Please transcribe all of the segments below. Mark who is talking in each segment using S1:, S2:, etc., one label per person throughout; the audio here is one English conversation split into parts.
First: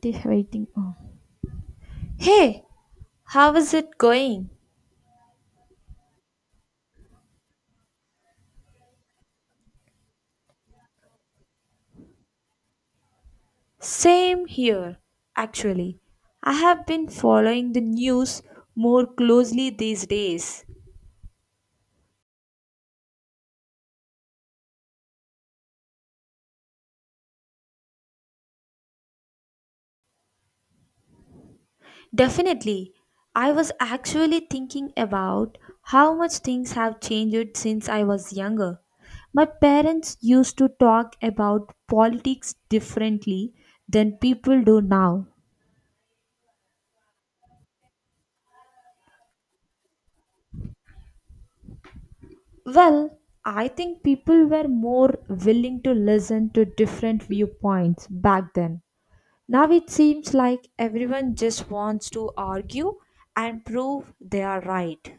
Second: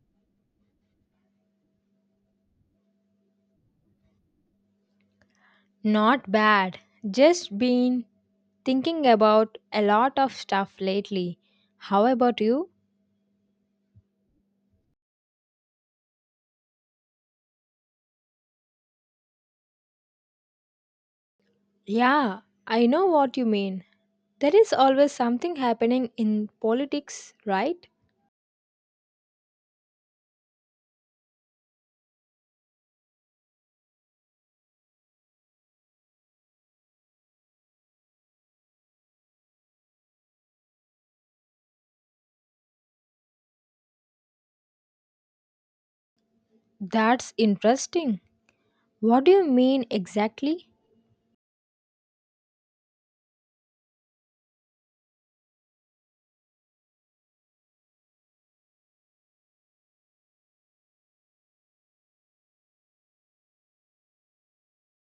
S1: This waiting. Oh. Hey, how is it going?
S2: Not bad. Just been thinking about a lot of stuff lately. How about you?
S1: Same here, actually. I have been following the news more closely these days.
S2: Yeah, I know what you mean. There is always something happening in politics, right?
S1: Definitely. I was actually thinking about how much things have changed since I was younger. My parents used to talk about politics differently than people do now.
S2: That's interesting. What do you mean exactly?
S1: Well, I think people were more willing to listen to different viewpoints back then. Now it seems like everyone just wants to argue and prove they are right.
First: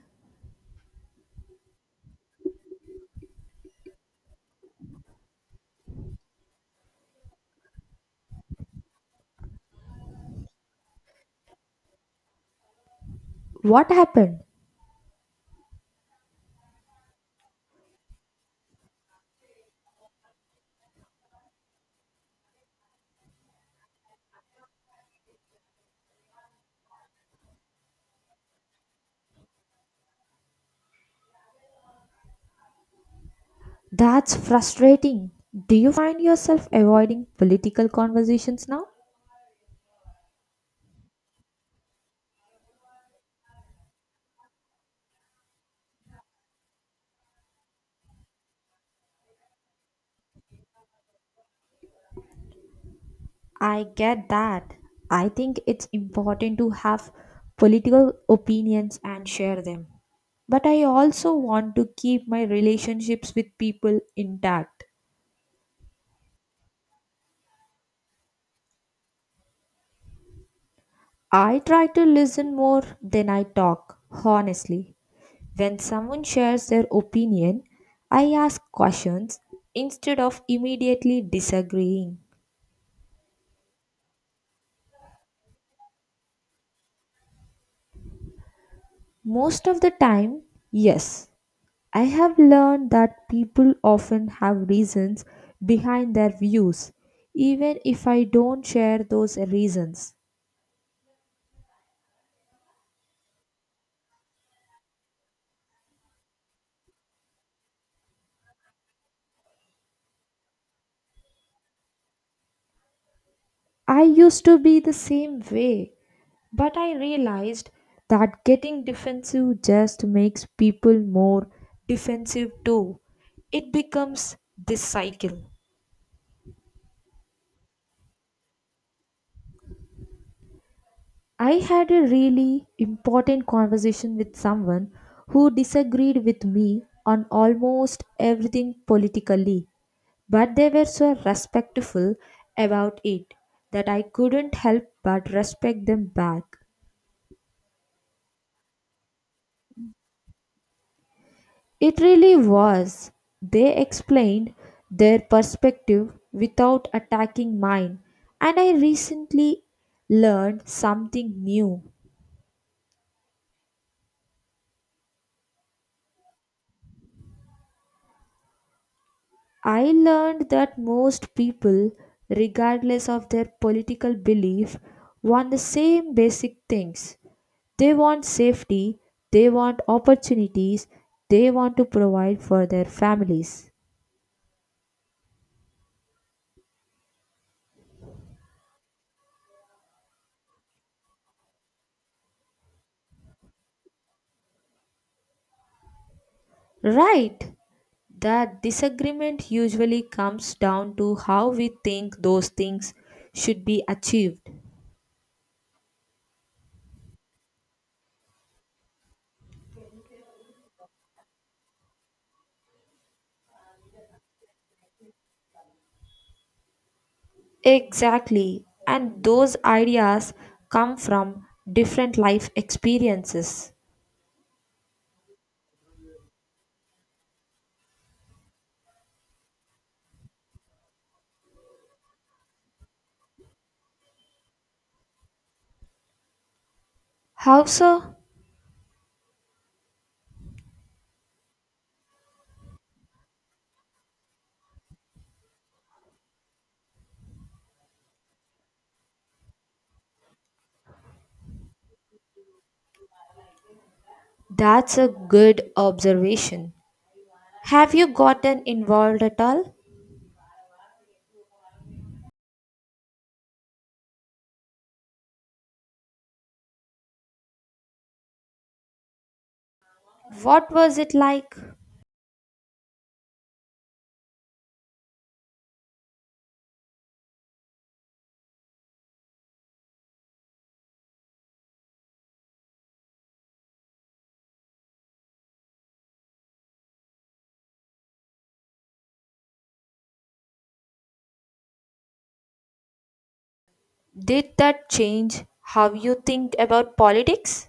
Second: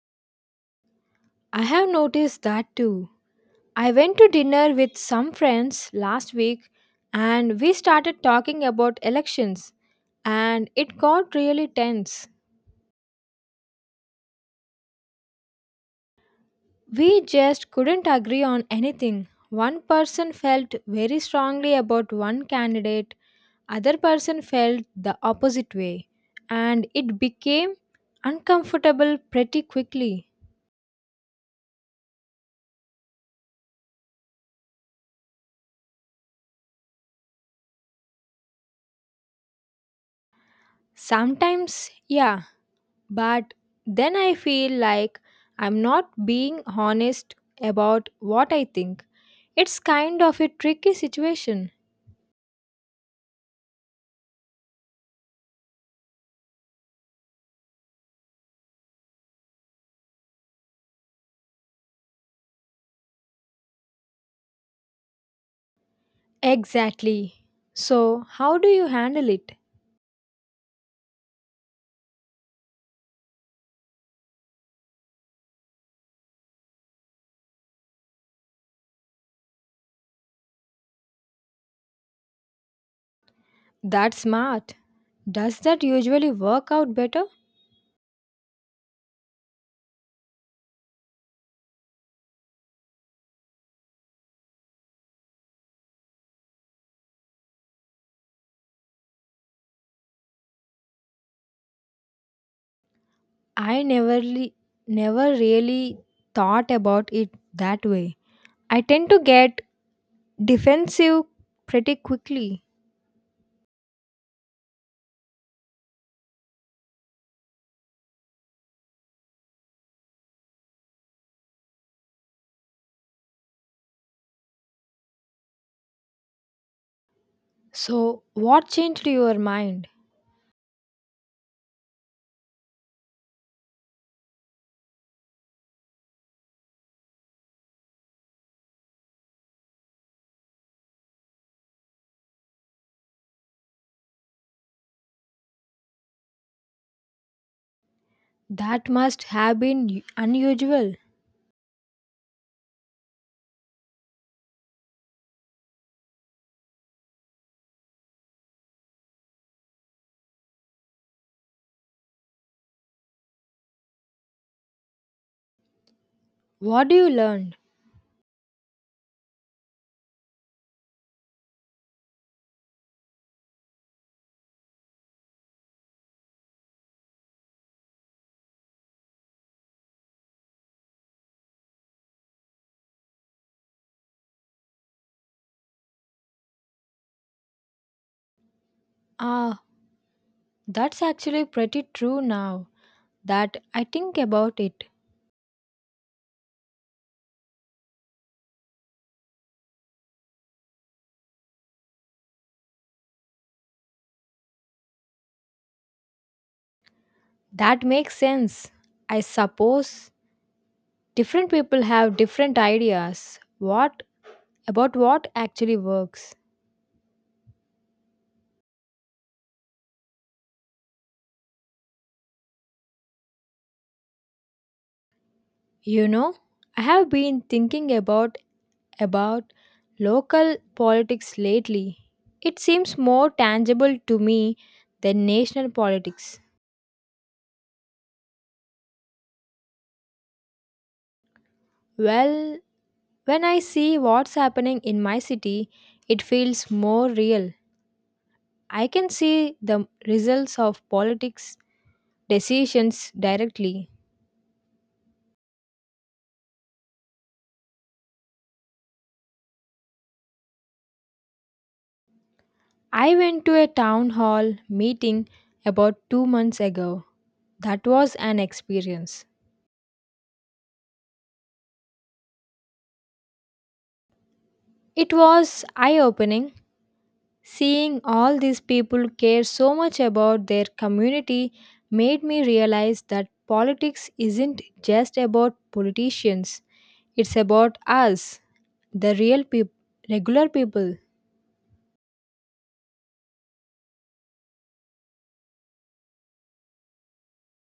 S2: I have noticed that too. I went to dinner with some friends last week and we started talking about elections, and it got really tense.
S1: What happened?
S2: We just couldn't agree on anything. One person felt very strongly about one candidate, other person felt the opposite way, and it became uncomfortable pretty quickly.
S1: That's frustrating. Do you find yourself avoiding political conversations now?
S2: Sometimes, yeah, but then I feel like I'm not being honest about what I think. It's kind of a tricky situation.
S1: I get that. I think it's important to have political opinions and share them. But I also want to keep my relationships with people intact.
S2: Exactly. So, how do you handle it?
S1: I try to listen more than I talk, honestly. When someone shares their opinion, I ask questions instead of immediately disagreeing.
S2: That's smart. Does that usually work out better?
S1: Most of the time, yes, I have learned that people often have reasons behind their views, even if I don't share those reasons.
S2: I never really thought about it that way. I tend to get defensive pretty quickly.
S1: I used to be the same way, but I realized that getting defensive just makes people more defensive too. It becomes this cycle.
S2: So, what changed your mind?
S1: I had a really important conversation with someone who disagreed with me on almost everything politically. But they were so respectful about it that I couldn't help but respect them back.
S2: That must have been unusual.
S1: It really was. They explained their perspective without attacking mine, and I recently learned something new.
S2: What do you learn?
S1: I learned that most people, regardless of their political belief, want the same basic things. They want safety, they want opportunities, they want to provide for their families.
S2: Ah, that's actually pretty true now that I think about it.
S1: Right. That disagreement usually comes down to how we think those things should be achieved.
S2: That makes sense. I suppose different people have different ideas. What about what actually works.
S1: Exactly. And those ideas come from different life experiences.
S2: You know, I have been thinking about local politics lately. It seems more tangible to me than national politics.
S1: How so?
S2: Well, when I see what's happening in my city, it feels more real. I can see the results of politics decisions directly.
S1: That's a good observation. Have you gotten involved at all?
S2: I went to a town hall meeting about 2 months ago. That was an experience.
S1: What was it like?
S2: It was eye opening. Seeing all these people care so much about their community made me realize that politics isn't just about politicians, it's about us, the real people, regular people.
S1: Did that change how you think about politics?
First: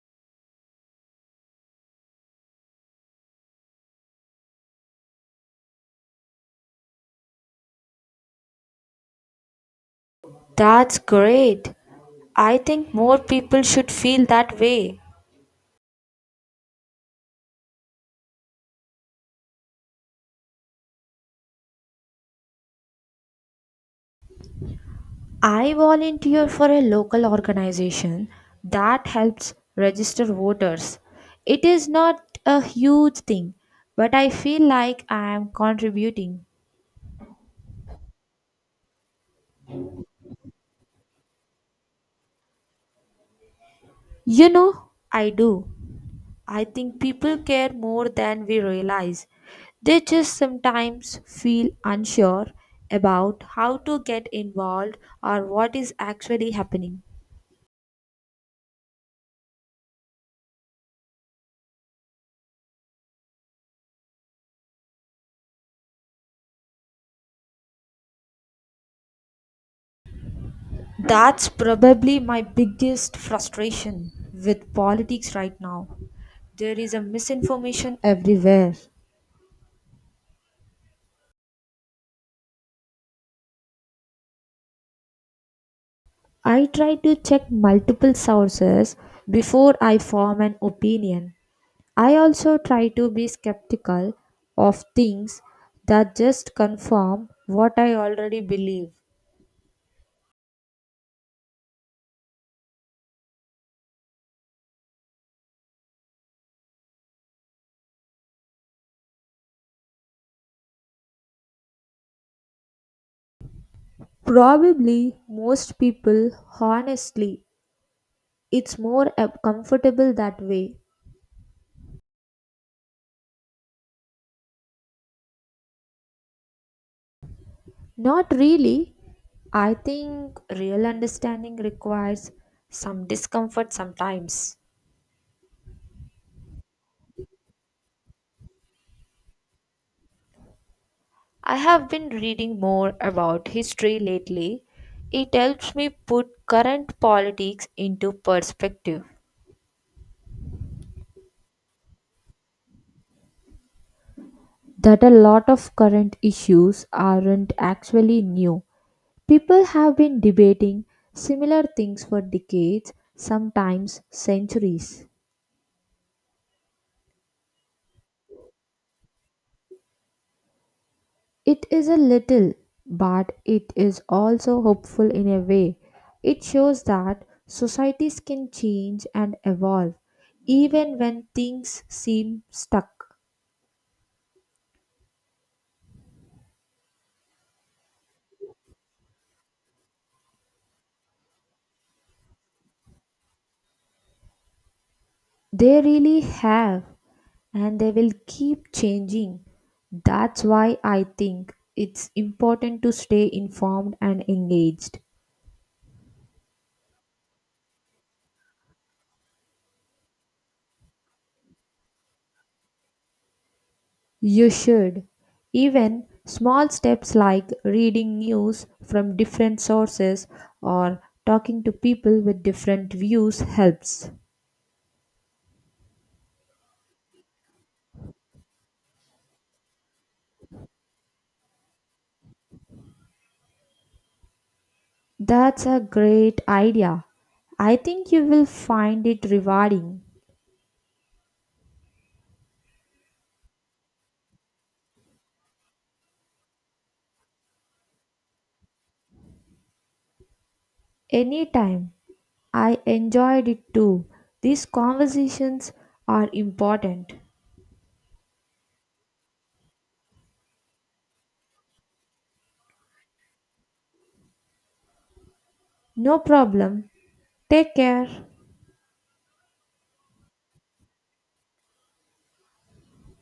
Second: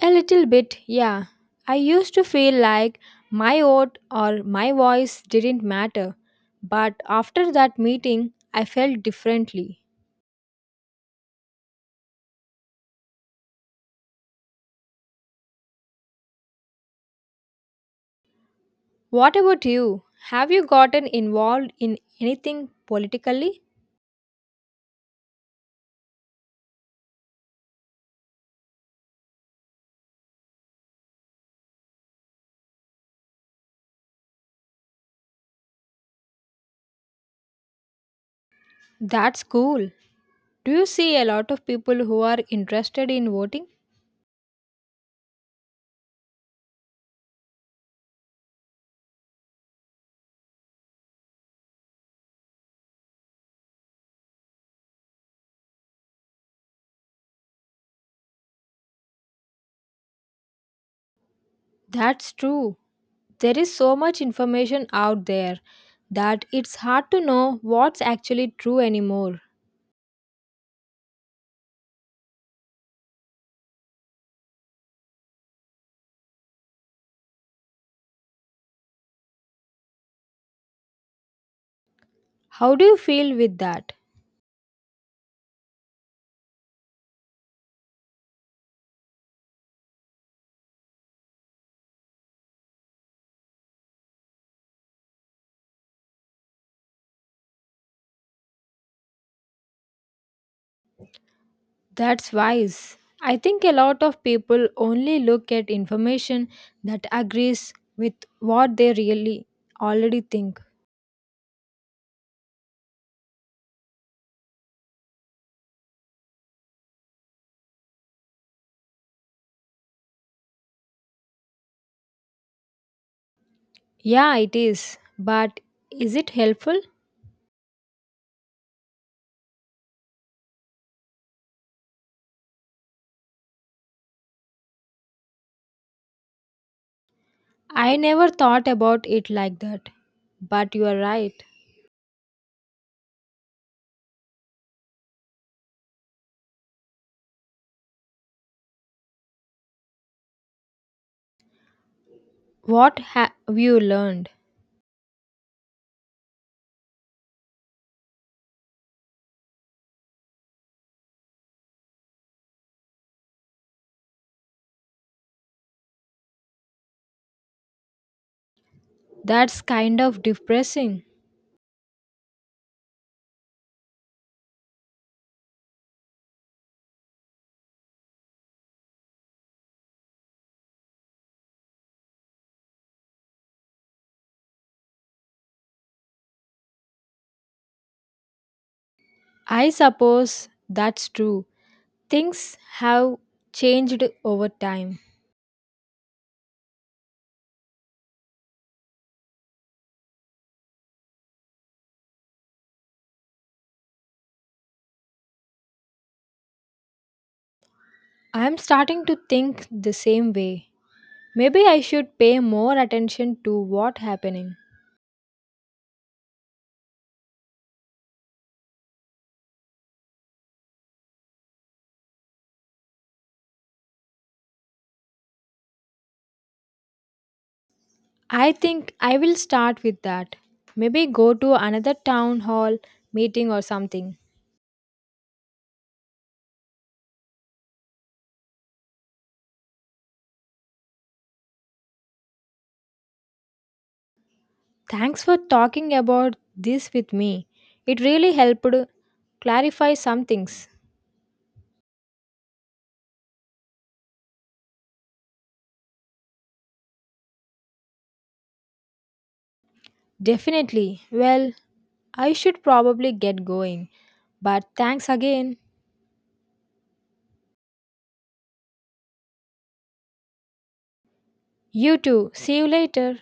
S2: A little bit, yeah. I used to feel like my vote or my voice didn't matter, but after that meeting, I felt differently.
S1: That's great. I think more people should feel that way.
S2: What about you? Have you gotten involved in anything politically?
S1: I volunteer for a local organization that helps register voters. It is not a huge thing, but I feel like I am contributing.
S2: That's cool. Do you see a lot of people who are interested in voting?
S1: You know, I do. I think people care more than we realize. They just sometimes feel unsure about how to get involved or what is actually happening.
S2: That's true. There is so much information out there that it's hard to know what's actually true anymore.
S1: That's probably my biggest frustration with politics right now. There is a misinformation everywhere.
S2: How do you feel with that?
S1: I try to check multiple sources before I form an opinion, I also try to be skeptical of things that just confirm what I already believe.
S2: That's wise. I think a lot of people only look at information that agrees with what they really already think.
S1: Probably most people, honestly, it's more comfortable that way.
S2: Yeah, it is. But is it helpful?
S1: Not really. I think real understanding requires some discomfort sometimes.
S2: I never thought about it like that. But you are right.
S1: I have been reading more about history lately. It helps me put current politics into perspective.
S2: What have you learned?
S1: That a lot of current issues aren't actually new. People have been debating similar things for decades, sometimes centuries.
S2: That's kind of depressing.
S1: It is a little, but it is also hopeful in a way. It shows that societies can change and evolve, even when things seem stuck.
S2: I suppose that's true. Things have changed over time.
S1: They really have. And they will keep changing. That's why I think it's important to stay informed and engaged.
S2: I'm starting to think the same way. Maybe I should pay more attention to what's
S1: You
S2: happening.
S1: should. Even small steps like reading news from different sources or talking to people with different views helps.
S2: I think I will start with that. Maybe go to another town hall meeting or something.
S1: That's a great idea. I think you will find it rewarding.
S2: Thanks for talking about this with me. It really helped clarify some things.
S1: Anytime. I enjoyed it too. These conversations are important.
S2: Definitely. Well, I should probably get going. But thanks again.
S1: No problem. Take care.
S2: You too. See you later.